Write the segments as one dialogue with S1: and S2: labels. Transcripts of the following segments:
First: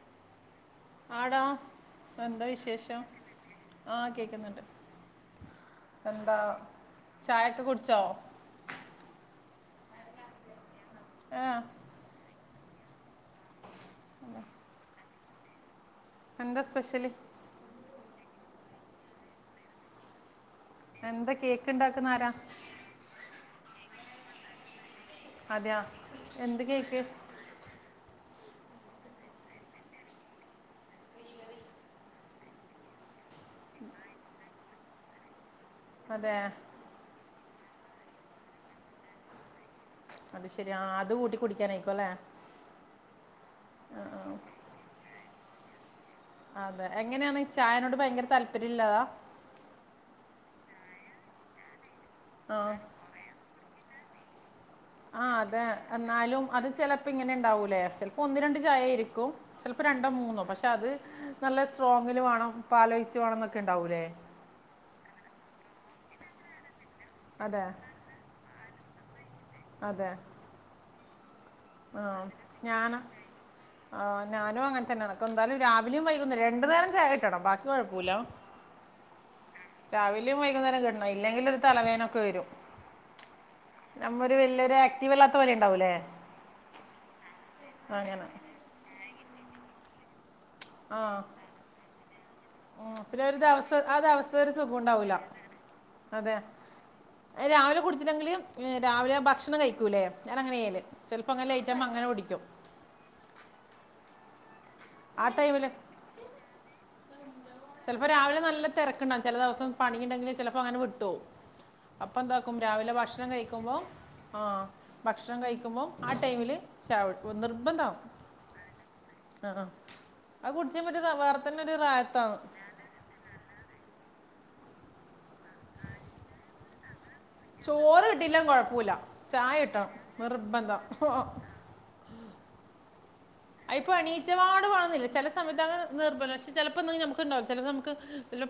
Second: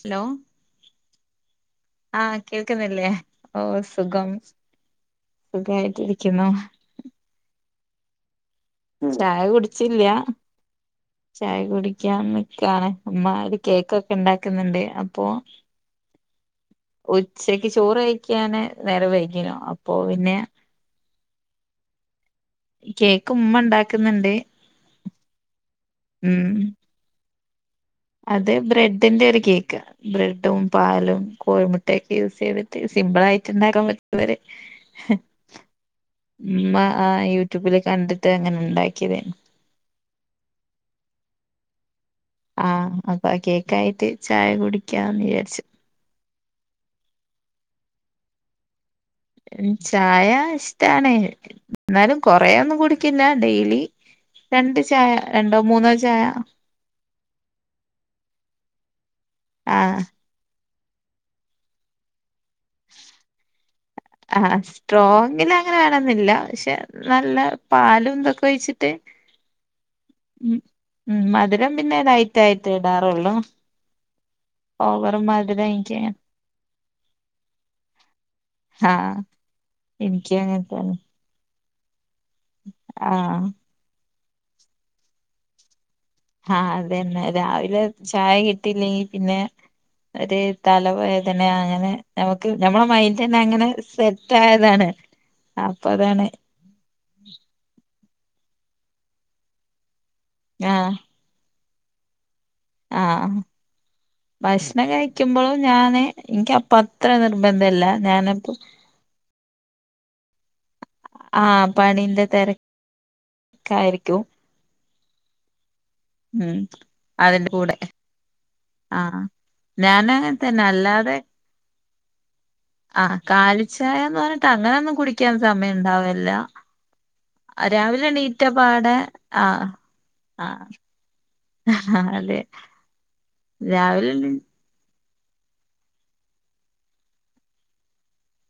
S1: Hello
S2: ആടാ
S1: ആഹ്
S2: എന്താ വിശേഷം
S1: കേൾക്കണില്ലേ ഓ
S2: ആ
S1: സുഖം
S2: കേൾക്കുന്നുണ്ട്
S1: സുഖായിട്ടിരിക്കുന്നു
S2: ചായേക്ക കുടിച്ചോ
S1: ചായ കുടിച്ചില്ല്യാ
S2: ഏ
S1: ചായ കുടിക്കാൻ നിക്കാണ് ഉമ്മാ കേക്കൊക്കെ ഉണ്ടാക്കുന്നുണ്ട് അപ്പോ
S2: എന്താ സ്പെഷ്യല്
S1: ഉച്ചക്ക് ചോറ് കഴിക്കാന് നേരം വൈകിനു അപ്പോ പിന്നെ
S2: എന്താ കേക്ക് ഇണ്ടാക്കുന്ന ആരാ
S1: കേക്ക് ഉമ്മ ഉണ്ടാക്കുന്നുണ്ട്
S2: അതെയോ
S1: ഉം
S2: എന്ത് കേക്ക്
S1: അത് ബ്രെഡിന്റെ ഒരു കേക്ക് ബ്രെഡും പാലും കോഴിമുട്ടെക്കെ യൂസ് ചെയ്തിട്ട് സിമ്പിളായിട്ട് ഇണ്ടാക്കാൻ പറ്റ് വരെ ഹ്
S2: അതെ
S1: ഉമ്മ ആ യൂട്യൂബില് കണ്ടിട്ട് അങ്ങനെ ഉണ്ടാക്കിയതേ
S2: അത് ശെരി ആഹ് അത് കൂട്ടി കുടിക്കാനായിക്കോല്ലേ
S1: ആഹ് അപ്പൊ കേക്കായിട്ട് ചായ കുടിക്കാന്ന് വിചാരിച്ചു
S2: അതെ എങ്ങനെയാണ് ചായനോട് ഭയങ്കര താല്പര്യം ഇളളആളാ
S1: ചായ ഇഷ്ടണേ എന്നാലും
S2: ആ
S1: കൊറേയൊ ന്നും കുടി പിന്ന ഡെയിലി രണ്ട് ചായ രണ്ടോ മൂന്നോ ചായ
S2: ഇപ്പ ഇങ്ങനെ ഉണ്ടാവൂലേ ചിലപ്പോ ഒന്ന് രണ്ട് ചായയായിരിക്കും ചിലപ്പോ
S1: ആഹ്
S2: രണ്ടോ മൂന്നോ പക്ഷെ പക്ഷെ അത് നല്ല സ്ട്രോങ്ങില് വേണം പാലൊഴിച്ച് വേണംന്നൊക്കെ ഉണ്ടാവൂല്ലേ
S1: ആഹ് ആ സ്ട്രോങ്ങില് അങ്ങനെ വേണോന്നില്ല പക്ഷെ നല്ല
S2: അതെ
S1: പാലും ഇതെക്കെ ഒഴിച്ചി ട്ട്
S2: അതെ
S1: ഉം ഊം മധുരം പിന്നെ ലൈറ്റായിട്ട് ഇടാറൊള്ളൂ
S2: ആഹ് ഞാനും അങ്ങനെ തന്നേണ് ക്ക എന്താലും
S1: എനിക്ക്
S2: രാവിലെയും വൈകുന്നേരം രണ്ട് നേരം ചായിട്ടണം ബാക്കി കൊഴപ്പൂല്ല
S1: ആഹ്
S2: രാവിലെയും
S1: എനിക്കും അങ്ങനെ
S2: വൈകുന്നേരം
S1: തന്നെ
S2: കിട്ടണം ഇല്ലെങ്കിലൊരു തലവേനൊക്കെ വരും
S1: ആഹ്
S2: നമ്മൊരു വലിയൊരു ആക്റ്റീവല്ലാത്ത പോലെണ്ടാവൂല്ലേ
S1: ആഹ് അത-ന്നെ രാവിലെ
S2: അങ്ങനെ
S1: ചായ കിട്ടില്ലെങ്കി പിന്നെ ഒര്
S2: ആ
S1: തലവേദനയങ്ങനെ നമുക്ക് നമ്മള
S2: ഉം. പിന്നെ
S1: മൈൻഡ്
S2: ഒരു
S1: ന്നെ അങ്ങനെ
S2: ദിവസം ആ
S1: സെറ്റ്
S2: ദിവസം ഒരു സുഖം
S1: ആയതാണ്
S2: ഉണ്ടാവൂല
S1: അപ്പൊ അതാണ്
S2: അതെ രാവിലെ കുടിച്ചില്ലെങ്കില് രാവിലെ ഭക്ഷണം കഴിക്കൂല്ലേ ഞാന് അങ്ങനെ ചെയ്യല്
S1: ആഹ്
S2: ചെലപ്പം അങ്ങന ലൈറ്റ് ആവുമ്പോ അങ്ങനെ കുടിക്കും
S1: ആഹ് ഭക്ഷണം
S2: ആ
S1: കഴിക്കുമ്പോളും
S2: ടൈമിൽ
S1: ഞാന് എനിക്ക് അ പത് നിർബന്ധല്ല ഞാനപ്പോ
S2: ചെലദിവസം പണിയുണ്ടെങ്കില് ചെലപ്പം അങ്ങനെ വ ട്ടോ
S1: ആ
S2: അപ്പം
S1: പണിന്റെ
S2: എന്താക്കും രാവിലെ ഭക്ഷണം കഴിക്കുമ്പോ
S1: തിരക്കായിരിക്കും
S2: ആഹ് ഭക്ഷണം കഴിക്കുമ്പോം ആ ടൈമില്
S1: ഉം
S2: ചായ കുടിക്കും
S1: അതിന്റെ കൂടെ
S2: നിർബന്ധമാവും
S1: ആ
S2: ആ ഹ് ആഹ്
S1: ഞാന് അങ്ങനെ
S2: അത്
S1: തന്നെ
S2: കുടിച്ച് കഴിയുമ്പോ വേറെ തന്നെ ഒരു റാഹത്താണ്
S1: ആഹ് കാലിച്ചായാന്ന് പറഞ്ഞിട്ട് അങ്ങനൊന്നും കുടിക്കാൻ സമയം ണ്ടാവല്ല
S2: ചോറ് കിട്ടില്ലെങ്കിലും കൊഴപ്പൂല്ല ചായ കിട്ടണം നിർബന്ധം
S1: അഹാ അതെ
S2: അയ്പ്പോ
S1: രാവിലെ എണീ
S2: അണീചപാട് വാണന്നില്ല ചെല [unintelligible] പഷേ ചിലപ്പോ നമുക്കുണ്ടാവും ചില നമുക്കു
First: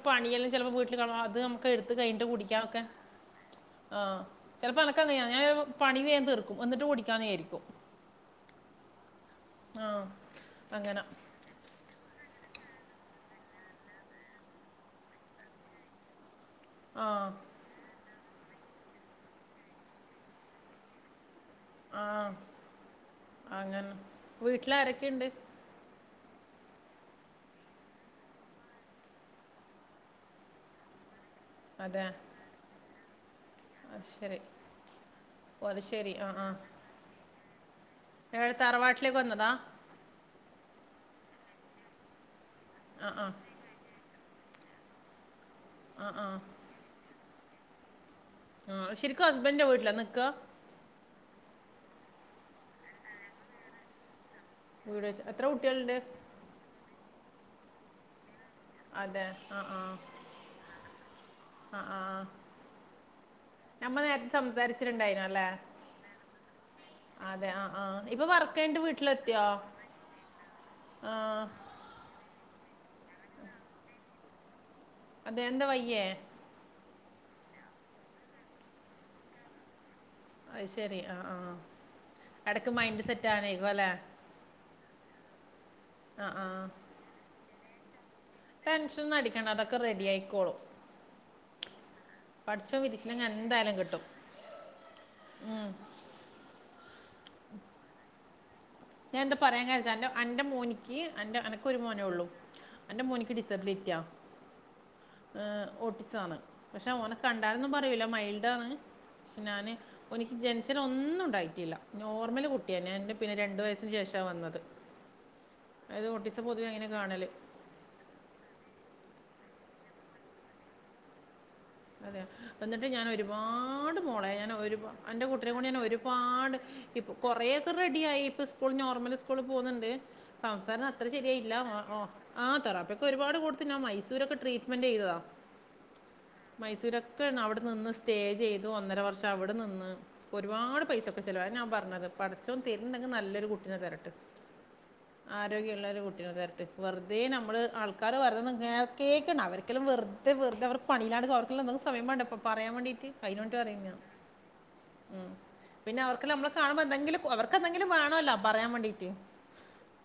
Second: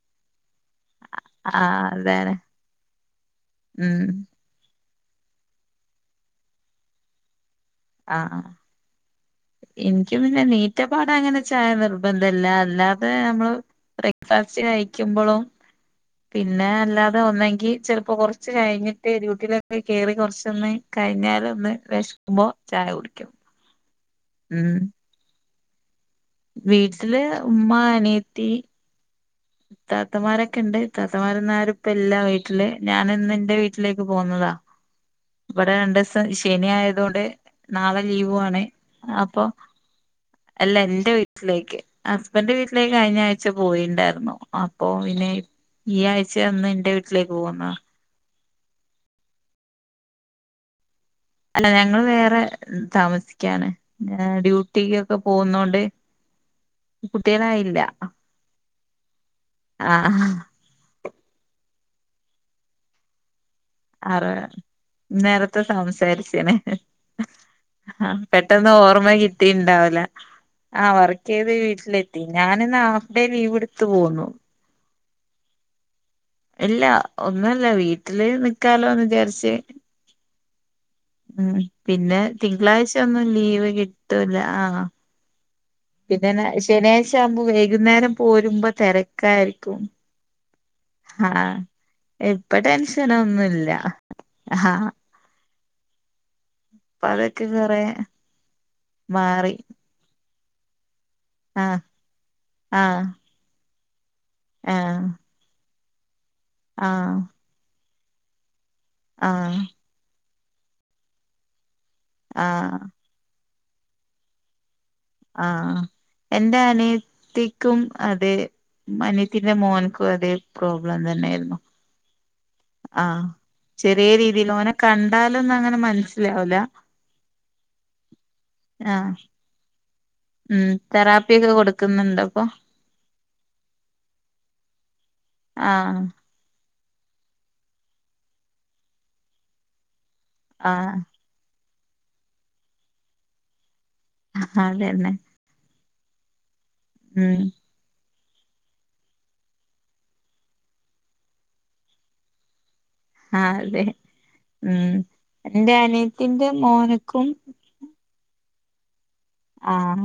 S2: പണിയല്ലാം ചിലപ്പോ വീട്ടിൽ കാണ അത്
S1: ആ
S2: നമുക്ക് എടുത്ത് കഴിഞ്ഞിട്ട്
S1: അതാണ്
S2: കുടിക്കാൻ ഒക്കെ
S1: ഉം
S2: ആഹ് ചെലപ്പോ അനക്കറിയ ഞാൻ പണി വേഗം തീർക്കും എന്നിട്ട് കുടിക്കാനിരിക്കും
S1: ആഹ് ആഹ്
S2: ആ
S1: എനിക്ക് പിന്നെ നീറ്റപ്പാടെ അങ്ങനെ ചായ നിർബന്ധല്ല അല്ലാതെ നമ്മള് ബ്രേക്ക്ഫാസ്റ്റ് കഴിക്കുമ്പളും പിന്നെ
S2: ആ
S1: അല്ലാതെ ഒന്നെങ്കി ചിലപ്പോ കുറച്ച കുറച്ച് കഴിഞ്ഞിട്ട് ഡ്യൂട്ടിലൊക്കെ കേയറി കുറച്ചൊന്ന് കഴിഞ്ഞാലൊന്ന്
S2: ആഹ് അങ്ങനെ വീട്ടില്
S1: ഉം
S2: ആരൊക്കെയുണ്ട്
S1: വീട്ടില് ഉമ്മ അനിയത്തി താത്തമാരൊക്കെണ്ട് താത്തമാര് ഇന്ന് ആരും ഇപ്പം
S2: അതെ
S1: ഇല്ല വീട്ടില് ഞാൻ ഇന്ന് ഇന്റെ വീ ട്ടിലേക്ക്
S2: അത് ശരി
S1: പോകുന്നതാ ഇവിടെ
S2: ഓല
S1: രണ്ട്
S2: ശരി
S1: ഇസം
S2: ആ ആ
S1: ശനി ആയതോണ്ട് നാളെ
S2: എവിടെ
S1: ലീവാണ്
S2: തറവാട്ടിലേക്ക്
S1: അപ്പൊ
S2: വന്നതാ
S1: അല്ല എന്റെ വീട്ടിലേക്ക് ഹസ്ബൻഡിന്റെ വീട്ടിലേക്ക്
S2: ആ
S1: കഴിഞ്ഞ
S2: ആ
S1: ആഴ്ച പോയിണ്ടായിരുന്നു അപ്പൊ പിന്നെ ഈ ആഴ്ച ഇന്ന് ഇന്റെ വീട്ടിലേക്ക് പോകുന്ന
S2: ആ ശരിക്കും ഹസ്ബൻഡിന്റെ വീട്ടിലാ നിക്കാ
S1: അല്ല ഞങ്ങൾ വേറെ താമസിക്കാണ് ഡു ടി
S2: വീട്
S1: ഒക്കെ
S2: വെച്ച് എത്ര
S1: പോകുന്നോണ്ട്
S2: കുട്ടികളുണ്ട്
S1: കുട്ടിയനായില്ല
S2: അതെ ആഹ് ആഹ് ആഹ് ആഹ്
S1: അറ
S2: സംസാരിച്ചിട്ടുണ്ടായിരുന്നു അല്ലേ
S1: നേരത്തെ സംസാരിച്ച്ണ്
S2: അതെ ആ ആ
S1: ആഹ്
S2: ഇപ്പൊ വർക്ക്
S1: പെട്ടന്ന്
S2: കഴിഞ്ഞിട്ട്
S1: ഓർമ്മ
S2: വീട്ടിലെത്തിയോ
S1: കിട്ടിണ്ടാവുല ആ ഹ് വർക്ക് ചെയ്ത് വീട്ടിലെത്തി ഞാന് ഇന്ന് ഹാഫ് ഡേ ലീവ് എടുത്ത് പോന്നു
S2: അതെന്താ വയ്യേ
S1: ഇല്ല ഒന്നുല്ല വീട്ടില് നിക്കാലോന്ന് വിചാരിച്ച്
S2: അയ് ശെരി ആഹ് ആഹ്
S1: ഉം പിന്നെ
S2: എടക്ക്
S1: തിങ്കളാഴ്ച
S2: മൈൻഡ്
S1: ഒന്നും
S2: സെറ്റ് ആകാനാകും അല്ലെ
S1: പിന്നെന്താ ശനിയാഴ്ചിവുമ്പോ വൈകുന്നേരം പോരുമ്പോ
S2: ടെൻഷൻ ഒന്നും അടിക്കണ്ട അതൊക്കെ
S1: തെരക്കായിരിക്കും
S2: റെഡി ആയിക്കോളും
S1: ആഹ് ഇപ്പം
S2: പഠിച്ചോ വിധിച്ചില്ലെങ്കിൽ
S1: ടെൻഷനൊന്നുല്ല
S2: എന്തായാലും കിട്ടും
S1: ആഹ് അപ്പൊ അതൊക്കെ കുറെ
S2: ഞാൻ എന്താ പറയാൻ കാരണം വെച്ച അന്റെ മോനിക്ക് അന്റെ അനക്ക് ഒരു
S1: ആഹ്
S2: മോനേ ഉള്ളു
S1: ആഹ്
S2: അന്റെ മോനി ഡിസിബിലിറ്റിയോ
S1: ആഹ്
S2: ആ ഓട്ടിസാണ് പക്ഷെ
S1: ആഹ്
S2: ഓനെ കണ്ടാലൊന്നും പറയൂല്ല മൈൽഡാണ് പക്ഷെ
S1: ആഹ്
S2: ഞാന് ഒനിക്ക് ജനിച്ചന്ന് ഒന്നും ഉണ്ടായിട്ടില്ല നോർമൽ
S1: ആഹ്
S2: കുട്ടിയാന്ന് ഞാൻ എൻ്റെ പിന്നെ രണ്ട് വയസ്സന് ശേഷമാണ് വന്നത്
S1: ആഹ്
S2: അതായത് ഓട്ടിസം
S1: എൻറെ
S2: പൊതുവെ അങ്ങനെ കാണൽ
S1: അനിയത്തി ക്കും അതെ അനിയത്തിന്റെ മോന്ക്കും അതേ പ്രോബ്ലം തന്നെയായിരുന്നു
S2: അതെയോ എന്നിട്ട് ഞാൻ
S1: ആഹ്
S2: ഒരുപാട്
S1: ചെറിയ
S2: മോളെ ഞാൻ
S1: രീതിയിൽ ഓനെ
S2: ഒരുപാട് അന്റെ
S1: കണ്ടാലൊന്നും
S2: കുട്ടിനെകൊണ്ട്
S1: അങ്ങനെ
S2: ഞാൻ
S1: മനസ്സിലാവൂല
S2: ഒരുപാട് ഇപ്പൊ കൊറെക്കെ റെഡിയായി ഇപ്പ സ്കൂൾ
S1: ആഹ്
S2: നോർമൽ സ്കൂള് പോക്ന്ന്ണ്ട്
S1: ഉം
S2: സംസാരം അത്ര
S1: തെറാപ്പി ഒക്കെ
S2: ശരിയായില്ല ഓഹ്
S1: കൊടുക്കുന്നുണ്ട് അപ്പൊ
S2: ആഹ് തറാപിയൊക്കെ ഒരുപാട് കൊടുത്തി ന് മൈസൂരൊക്കെ ട്രീറ്റ്മെന്റെയ്തതാ
S1: ആഹ്
S2: മൈസൂരൊക്കെയണ് അവ്ടെ നിന്ന് സ്റ്റേ ചെയ്തു ഒന്നര വർഷം അവ്ടെ നിന്ന് ഒരുപാട്
S1: ആഹ്
S2: പൈസ പോ പൈസ ചെലവാണ് ഞാൻ പറഞ്ഞത് പടച്ചോതെരിണ്ടെങ്കി നല്ലൊരു കുട്ടിനെ തരട്ട്
S1: അതെന്നെ
S2: ആരോഗ്യള്ളൊരു കുട്ടിനെ തരട്ട് വെറുതെ
S1: ഉം
S2: നമ്മൾ ആൾക്ക ആൾക്കാർ പറിന്നെ കേൾക്കേക്കണ്ട അവര്ക്കലും വെറ്തെ വെറ്തെ അവർ പണയിലാണ്ട് അവർക്കല്ലോ ന്തെങ്കുസമയം വേണ്ടെപ്പൊ പറയാ വേണ്ടിട്ട് അയ്നോണ്ട്
S1: ആഹ് അതെ
S2: പറയ്ന്ന്യ ഉം
S1: എന്റെ
S2: പിന്നെ
S1: അനിയത്തിന്റെ
S2: അവർക്കല്ലാമ്മളെ കാണുമ്പോ ന്തെങ്കിലും
S1: മോന്ക്കും
S2: അവർക്കന്തെങ്കി എന്തെങ്കിലും വേണല്ലോ പറയാ വേണ്ടീട്ട്
S1: ആഹ്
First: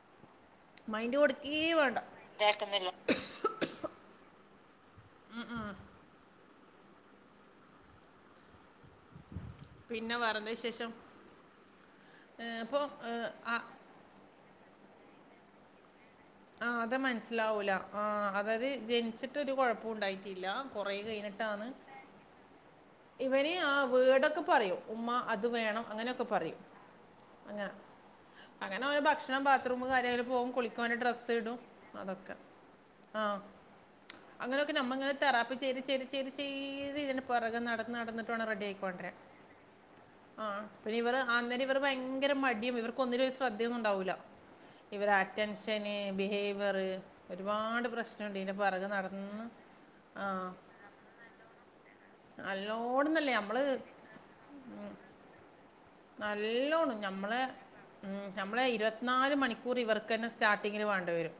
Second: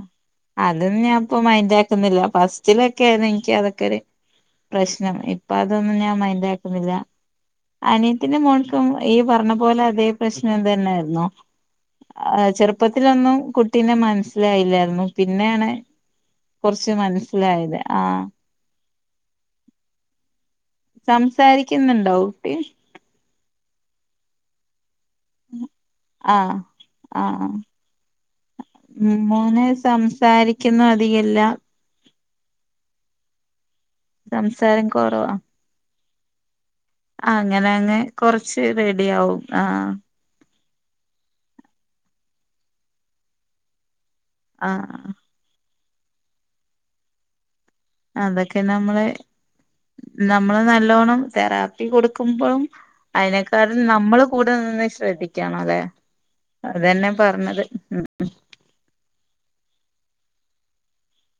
S1: അതും ഞാൻപ്പ
S2: കൊടുക്കേ വേണ്ട
S1: മൈന്റാക്കുന്നില്ല
S2: കേൾക്കുന്നില്ല
S1: ഫസ്റ്റിലൊക്കെെന്നു ഇക്ക് അതൊക്കെരു പ്രശ്നം ഇപ്പൊതൊന്നും ഞാൻ മൈന്റാക്കുന്നില്ല അനിയത്തിന്റെ മോൾക്കും ഈ പറഞ്ഞ പോലെ അതേ
S2: പിന്നെ വേറെന്താ
S1: പ്രശ്നം
S2: വിശേഷം
S1: തന്നായിരുന്നോ ആഹ്
S2: ഇപ്പോൾ
S1: ചെറുപ്പത്തിലൊന്നും കുട്ടീനെ മനസ്സിലായില്ലായിരുന്നു പിന്നെണ്
S2: ആഹ് അത് മനസ്സിലാവൂല ആഹ് അവര് ജനിച്ചിട്ടൊരു കൊഴപ്പുണ്ടായ്റ്റീല്ല
S1: സംസാരിക്ക്ന്നുണ്ടോ കുട്ടി
S2: ഇവന് ആഹ് വേടൊക്കെ പറയും ഉമ്മാ അത് വേണം അങ്ങനെയൊക്കെ
S1: ആഹ്
S2: പറയും
S1: ആഹ്
S2: അങ്ങനെ അങ്ങനെ ഓൻ ഭക്ഷണം
S1: മോന്
S2: ബാത്റൂമ് കാര്യും പോകും
S1: സംസാരിക്കുന്നു
S2: കുളിക്കും ഡ്രസ്സ്
S1: അധികല്ല
S2: ഇടും അതൊക്കെ ആഹ് അങ്ങനൊക്കെ
S1: സംസാരം
S2: നമ്മങ്ങനെ
S1: കുറവാ
S2: തെറാപ്പി ചെയ്ത് ചെയ്ത് ചെയ്ത് ചെയ്ത് ഇതിന് പുറകെ
S1: അങ്ങനെ അങ്ങ്
S2: നടന്ന്ന ടന്നിട്ട് വെണം
S1: കൊറച്ച്
S2: റെഡി ആയിക്കൊണ്ടരാൻ
S1: ആവും ആഹ്
S2: ആഹ് പിന്നെ ഇവറ അന്നേരം ഇവർ ഭയങ്കര മടിയും ഇവർക്കൊന്നിനൊരു ശ്രദ്ധയൊന്നുണ്ടാവൂല്ല
S1: ആഹ്
S2: ഇവരെ അറ്റൻഷന് ബിഹേവെറ് ഒരുപാട് പ്രശ് പ്രശ്നുണ്ട് പിന്നെ
S1: അതൊക്കെ
S2: പെറകെ നടന്ന് ആഹ്
S1: ണ്ടോണം തെറാ പ്പികൊടുക്കുമ്പം
S2: നല്ലോണമെന്നല്ലേ നമ്മൾ
S1: അയ്നെക്കാളും നമ്മൾ കൂടെ നിന്ന് ശ്രദ്ധിക്കണംല്ലെ
S2: നല്ലോണം ഞമ്മളെ ഉം നമ്മളെ ഇരുപത്തി നാല് മണിക്കൂർ ഇവർക്കന്നെ സ്റ്റാർട്ടിങ്ങിൽ വേണ്ടിവരും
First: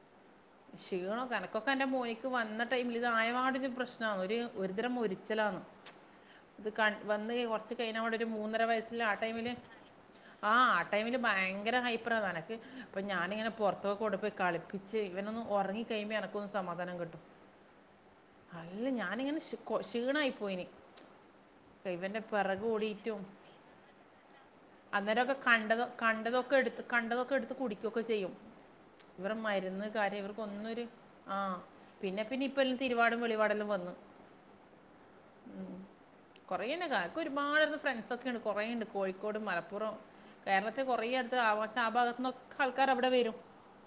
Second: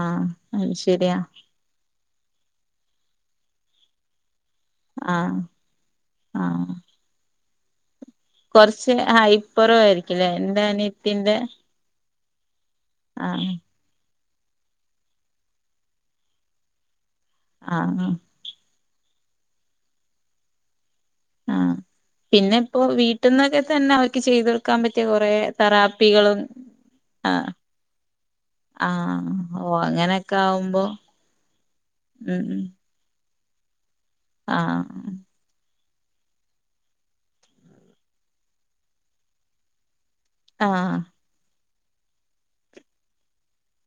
S1: ആഹ് അത് ശരിയാ
S2: ക്ഷീണ ക്കൊക്കെന്റെ മോനിക്ക് വന്ന ടൈമില് ഇതായപാടൊരു പ്രശ്ന ഒരു ഒരുതരം മൊര്
S1: ആഹ്
S2: ച്ച്ലാന്ന് ഇത്
S1: ആഹ്
S2: ക വന്ന് കൊർച്ച് കയ്ഞ്ഞൊടൊരു മൂന്നര
S1: കൊറച്ച്
S2: വയസില് ആ ടൈമില്
S1: ഹൈപ്പറോ ആയിരിക്കുംല്ലേ എന്റെ
S2: ആഹ് ആ ടൈമില്
S1: അനിയത്തിന്റെ
S2: ഭയങ്കര ഹൈപറന്നെനക്ക് അപ്പൊ ഞാനിങ്ങനെ
S1: ആഹ്
S2: പുറത്തൊക്കൂടെ പോയി കളിപ്പിച്ച് ഇവനൊന്ന് ഒറങ്ങി കഴിയ്പോ എനക്കൊന്ന് സമാധം കിട്ടും
S1: ആഹ് ഉം
S2: അല്ല ഞാനിങ്ങനെ ക്ഷീണായി പോയിന്
S1: ആഹ്
S2: ഇവന്റെ
S1: പിന്നെ ഇപ്പോ
S2: പെറകോടിറ്റും
S1: വീട്ടിൽന്നൊക്കെ തന്നെ അവർക്ക് ചെയ്ത് കൊടുക്കാൻ പറ്റിയ കൊറേ
S2: അന്നേരൊക്കെ കണ്ടത്
S1: തെറാപ്പികളും
S2: കണ്ടതൊക്കെടുത്ത് കണ്ടതൊക്കെ
S1: ആഹ്
S2: എടുത്ത് കുടിക്കൊക്കെ ചെയ്യും
S1: ആഹ്
S2: ഇവറെ
S1: ഓ
S2: മരുന്ന് കാര്യം
S1: അങ്ങനെയൊക്കെ
S2: ഇവർക്കൊന്നൊരു
S1: ആവുമ്പോ
S2: ആഹ് പിന്നെ
S1: ഉം
S2: പിന്നെ ഇപ്പ
S1: ഉം
S2: ല തിരുവാടും വെളിവാടെലും വന്ന്
S1: ആഹ്
S2: ഉം കുറേ ണ്ട് കാർക്കൊരുപാട്ന്ന് ഫ്രണ്ട്സൊക്കെണ്ട് കൊറേണ്ട് കോഴിക്കോട് മലപ്പുറം കേരളത്തെ
S1: ആഹ്
S2: കൊറെയടുത്ത് ആ വച്ച ആ ഭാഗത്ത്ന്നൊക്കെ ആൾക്കാരവിടെ വരും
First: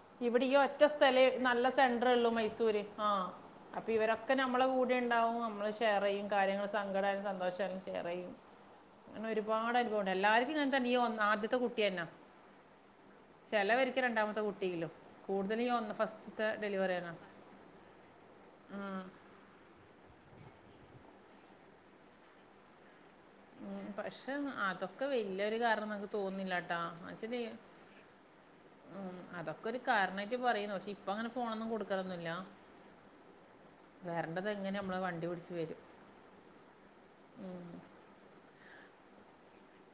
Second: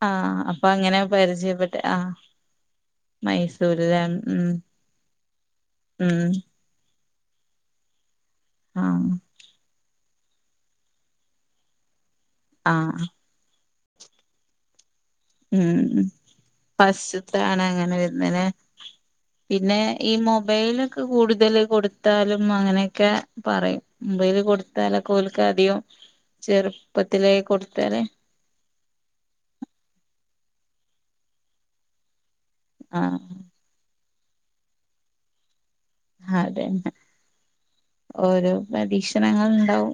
S1: ആഹ്
S2: ഇവിടെയി
S1: അപ്പൊ
S2: ഒറ്റ
S1: അങ്ങനെ
S2: സ്ഥലെ നല്ല
S1: പരിചയപ്പെട്ട് ആഹ്
S2: സെന്റർള്ളു മൈസൂര് ആഹ്
S1: മൈസൂരിലെ
S2: അപിവെര ക്കെ
S1: ഉം
S2: നമ്മളെ കൂടെണ്ടാവും നമ്മളെ ശെ ത്രയും
S1: ഉം
S2: കാര്യങ്ങളും സങ്കടായാലും സന്തോഷായാലും ശെയറെയ്യും
S1: ആഹ്
S2: ഞങ്ങളൊരുപാട ൻക്കോണെ എല്ലാര്ക്കുങ്ങൻതന്ന ഈ ഒഹ് ആദ്യത്തെ കുട്ടിയന്ന
S1: ആഹ്
S2: ചെലവെര്ക്ക് രണ്ടാമത്തെ കുട്ടിയിലും കൂടുതൽ ഈ
S1: ഉം
S2: ഒന്ന് ഫസ്റ്റത്തെ ഡെലിവറി ആണ്
S1: പശുത്താണ് അങ്ങനെ വരുന്ന പിന്നെ ഈ മൊബൈലൊക്കെ കൂടുതല് കൊടുത്താലും അങ്ങനെയൊക്കെ പറയും
S2: ഉം, പക്ഷെ
S1: മുബൈയില് കൊടുത്താല
S2: അതൊക്കെ വലിയൊരു
S1: കൂൽക്കാദ്യം
S2: കാരണം നമുക്ക് തോന്നുന്നില്ല കേട്ടാ
S1: ചെറുപ്പത്തിലേ
S2: വെച്ചാല്
S1: കൊടുത്താലേ
S2: ഉം അതൊക്കെ ഒരു കാരണായിട്ട് പറയുന്നു പക്ഷെ ഇപ്പങ്ങനെ ഫോണൊന്നും കൊടുക്കറൊന്നുല്ല
S1: ആഹ്
S2: വേര്ണ്ടത് എങ്ങനെ നമ്മൾ വണ്ടി പിടിച്ച് വരും
S1: അതെന്നെ ഓരോ പരീക്ഷണങ്ങൾ ഉണ്ടാവും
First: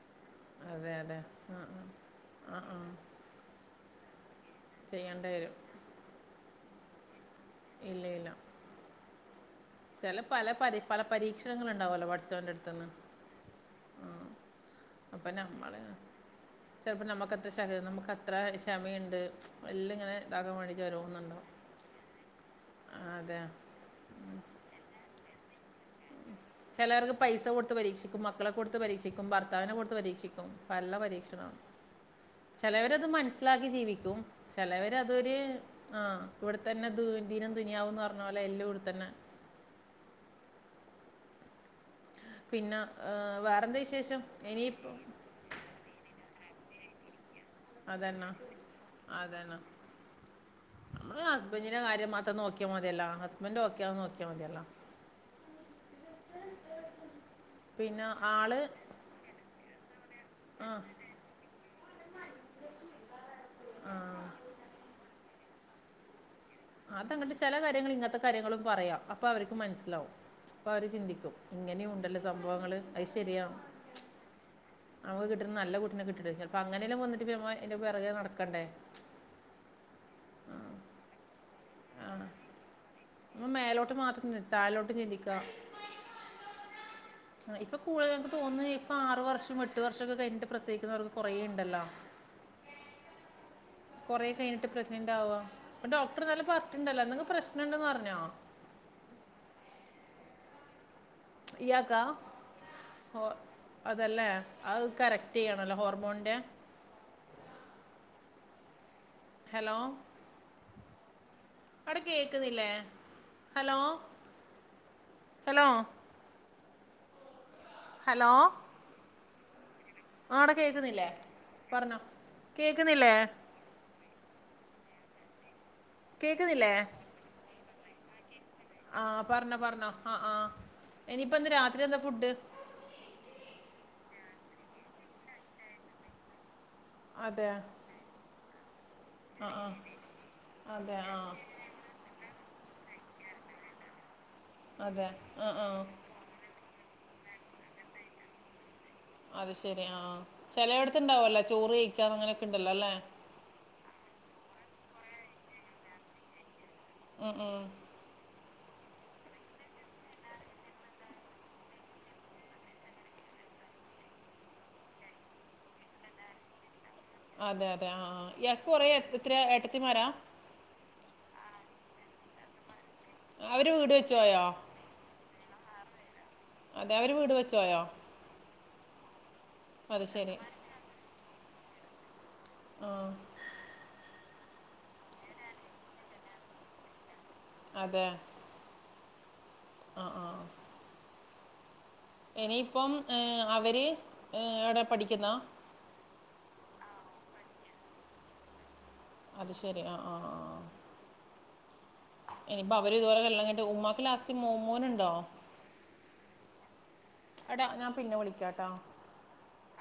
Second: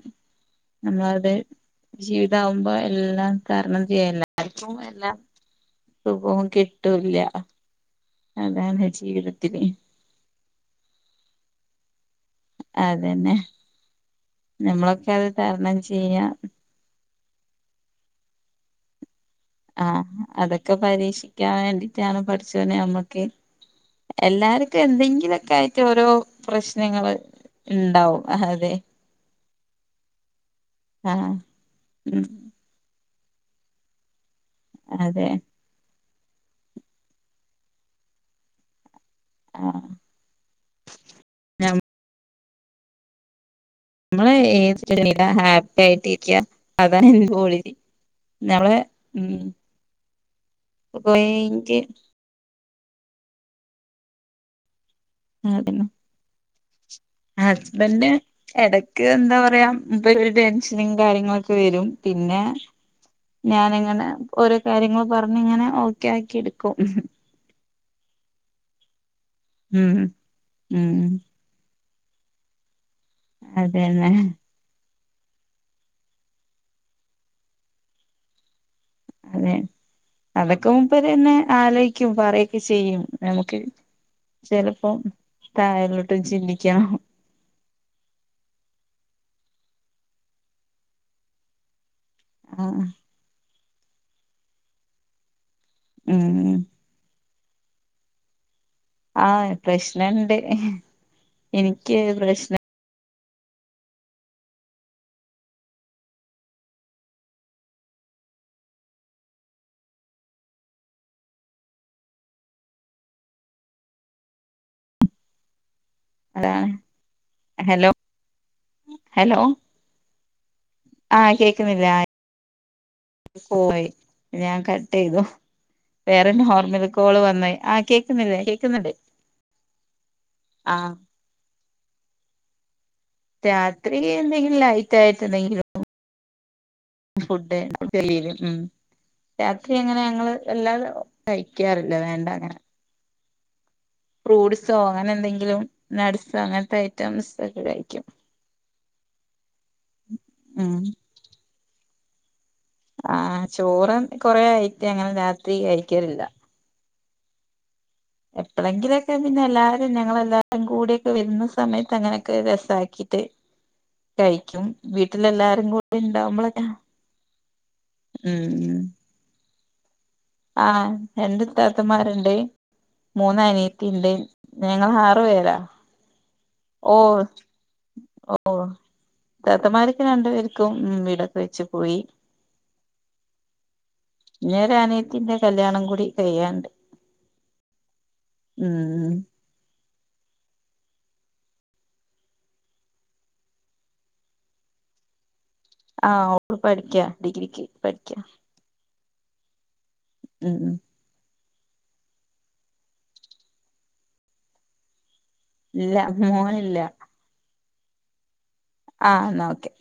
S2: അതെ അതെ
S1: നമ്മളത്
S2: ആ ആ. ആ
S1: ജീവിതകുമ്പോ
S2: ആ
S1: എല്ലാം തരണം ചെയ്യല്ല ആർക്കും എല്ലാം
S2: ചെയ്യേണ്ടി വരും
S1: സുഖവും കിട്ടൂല്ല
S2: ഇല്ലെലോ
S1: [unintelligible]
S2: ഛെല പല പ പരീക്ഷണൾ ഉണ്ടാവുല്ലോ പടച്ചോന്റെട്ത്
S1: അതന്നെ നമ്മളൊക്കെ അത് തരണം ചെയ്യാ
S2: ഛെലപ്പോ നമ്മുക്ക്ത്രമ നമുക്ക് അത്ര ക്ഷമയുണ്ട് എല്ലാം ഇങ്ങനെ
S1: ആഹ്
S2: ഇതാക്കാൻ
S1: അതൊക്കെ
S2: വേണ്ടിയിട്ട് ഓരോന്നുണ്ടാവും
S1: പരീക്ഷിക്കാൻ വേണ്ടിട്ടാണ് പഠിച്ചോനെ നമ്മക്ക്
S2: അതെ
S1: എല്ലാർക്കും എന്തെങ്കിലോക്കെ
S2: ചെലർക്ക് പൈസ കൊടുത്ത് പരീക്ഷിക്കും
S1: ഇണ്ടാവും
S2: മക്കളെ
S1: അതെ
S2: കൊടുത്ത് പരീക്ഷിക്കും ഭർത്താവിനെ കൊടുത്ത് പരീക്ഷിക്കും പല്ല
S1: ആഹ്
S2: പരീക്ഷണം
S1: ഉം
S2: ചെലവരത് മനസ്സിലാക്കി ജീവിക്കും
S1: അതെ
S2: ചെലവരതൊരു ആഹ് ഇവിടെത്തന്നെ ദ ദിനം ദുനയാവുംന്ന് പറഞ്ഞ പോലെ എല്ലാം ഇവിടെത്തന്നെ
S1: ആഹ്
S2: പിന്നെ വേറെന്താ വിശേഷം എനി
S1: എ ഹാപ്പി ആയിട്ടിരിക്ക അതാ എനിക്ക് ളിതി
S2: അതന്നാ അതന്നാ നമ്മള് ഹസ്ബന്റീ
S1: പോയിന്റ്
S2: ന്റെ കാര്യം മാത്ര മ നോക്ക്യ മതിയല്ല ഹസ്ബൻഡ് ഒക്കെആന്ന് നോക്ക്യ മതിയല്ലോ
S1: ആഹ് അതെ
S2: [inaudible] പിന്നെ
S1: ഹസ്ബന്റ്
S2: ആള്
S1: എടക്ക് എന്താ പറയാ ഇപ്പൊ ഇര്
S2: ആ
S1: ടെൻഷനും കാര്യങ്ങളൊക്കെ വരും പിന്നെ ഞാനിങ്ങനെ ഓരോ കാര്യങ്ങള് പറഞ്ഞിങ്ങനെ ഓക്കെ ആക്കി എടുക്കും
S2: അ തങ്ങട്ട് ചില കാര്യങ്ങൾ ഇങ്ങനത്തെ കാര്യങ്ങളും പറയാം അപ്പൊ അവർക്ക്
S1: ഉം
S2: മനസ്സിലാവും അപ്പൊ അവര്
S1: ഉം
S2: ചിന്തിക്കും ഇങ്ങനെയുണ്ടല്ലോ സംഭവങ്ങൾ അത് ശരിയാണ്
S1: അതന്നെ
S2: അവമ്മ കിട്ടുന്ന നല്ലട്ടിനെ കിട്ടപ്പ അങ്ങനെല്ലാം വന്നിട്ട്മ്മ എന്റെ പിറകെ നടക്കണ്ടേ
S1: അതെ അതൊക്കെ മുമ്പരെന്നെ ആലോയ്ക്കും പറയൊക്കെ ചെയ്യും
S2: നമ്മൾ
S1: നമുക്ക്
S2: മേലോട്ട് മാത്രം ചിന്തി-
S1: ചെലപ്പോ
S2: താഴോട്ട് ചിന്തിക്കുക
S1: തായിലോട്ട് ചിന്തിക്കാം
S2: ഇപ്പ കൂടുതൽ ഞങ്ങക്ക് തോന്ന ഇപ്പോ ആറു വർഷം എട്ട് വർഷംക്കെ കഴിഞ്ഞട്ട് പ്രസവിക്കുന്നവർക്ക് കൊറേ ണ്ടല്ലോ
S1: ആഹ്
S2: കൊറെ കഴിഞ്ഞട്ട് പ്രഗ്നന്റ് ആവ അപ്പ ഡോക്ടർ നല്ല
S1: ഉം
S2: പറഞ്ഞിട്ടണ്ടല്ലോ ന്തെങ്ങ് പ്രശ്നംണ്ടെന്ന് പറഞ്ഞോ
S1: ആഹ് പ്രശ്നണ്ട്
S2: ഇയാക്ക
S1: എനിക്ക് പ്രശ്നം
S2: അതല്ലേ അത് കറക്റ്റ് ചെയ്യണല്ലോ ഹോർമോൻ്റെ ഹലോ അവിടെ കേക്കുന്നില്ലേ ഹലോ ഹലോ
S1: അതാണ് ഹലോ ഹലോ
S2: ആട കേക്കുന്നില്ലേ
S1: ആ കേക്കുന്നില്ലേ
S2: പർനൊ
S1: ആ
S2: കേക്കുന്നില്ലേ
S1: പോയി ഞാൻ കട്ടെയ്തു വേറെ
S2: കേക്കുന്നില്ലേ
S1: നോർമ്മൽ കോള് വന്നെയ് ആഹ് കേ ക്ന്നില്ലേ കേ
S2: ആഹ് പർനൊ പർനൊ ആഹ് ആഹ്
S1: ആ
S2: ഇനിയിപ്പ എന്താ രാത്രി എന്താ ഫുഡ്ഡ്
S1: രാത്രി എന്തെങ്കിലും ലൈറ്റ് ആയിട്ട് എന്തെങ്കിലും
S2: അതെ
S1: ഫുഡ്ഡ് [unintelligible] ഉം
S2: ആ ആ
S1: രാത്രി അങ്ങനെ ഞങ്ങള് എല്ലാരും
S2: അതെ ആ
S1: കഴിക്കാറില്ല വേണ്ട അങ്ങനെ ഫ്രൂട്സോ
S2: അതെ
S1: അങ്ങനെ
S2: ആ
S1: എന്തെങ്കിലും
S2: ആ
S1: നട്സോ അങ്ങൻത്തെ ഐറ്റംസ് ഒക്കെ കഴിക്കും
S2: അത് ശെരി ആഹ്
S1: ഉം
S2: ചെലെയെട്ത്തുണ്ടാവല്ലൊ ചോറ് കയ്ക്കാന്ന് അങ്ങനെക്കെണ്ടല്ലോ ലേ
S1: ആഹ് ചോറ കൊറേയായിട്ട് അങ്ങനെ രാത്രി കഴിക്കലില്ല
S2: ഉം ഉം
S1: എപ്പളെങ്കിലൊക്കെ പിന്നെ എല്ലാരും ഞങ്ങളെല്ലാരും കൂടിക്കെ വെര്ന്ന സമയത്ത് അങ്ങനെക്കെ രെസാക്കീട്ട് കഴിക്കും വീട്ടിലെല്ലാരും കൂടി ഇണ്ടാവുമ്പളൊക്കെ
S2: അതെ അതെ ആഹ് ആഹ് ഇയാക്ക്
S1: ഉം
S2: കൊറെ എത്ര ഏട്ടത്തിമാരാ
S1: ആഹ് രണ്ട് ഇത്തത്തമാരിണ്ട്
S2: അവർ വീട്
S1: മൂന്നനിയത്തിണ്ട്
S2: വെച്ച് പോയോ
S1: ഞ ഞങ്ങളാറ് പേരാ
S2: അതെ അവർ
S1: ഓഹ്
S2: വീട് വെച്ച് പോയോ
S1: ഓഹ് ഇത്താത്തമാരൊക്കെ
S2: അത് ശരി
S1: രണ്ടുപേര്ക് ഉം വീടൊക്ക വെച്ച് പോയി
S2: ആഹ്
S1: ഇഞ്ഞൊരനിയത്തിന്റെ കല്യാണം കൂടി കയ്യാണ്ട്
S2: അതെ
S1: ഉം
S2: ആഹ് ആഹ് ഇനീപ്പം ഏഹ് അവര് ഏ അടെ പഠിക്ക്ന്ന
S1: ആഹ് ഓള് പഠിക്ക ഡിഗ്രിക്ക് പഠിക്ക
S2: അത് ശരി ആഹ് ആഹ്
S1: ഉം ഉം
S2: ഇനിപ്പോ അവര് ഇതുപോലെ കല്യാണം കയിൻട്ട് ഉമ്മാക്ക് ലാസ്റ്റ് മൊ മോനിണ്ടോ
S1: ഇല്ല മോനില്ല
S2: എട ഞാൻ പിന്നെ വിളിക്കാട്ടോ
S1: ആഹ് ഇന്നാ ഓക്കെ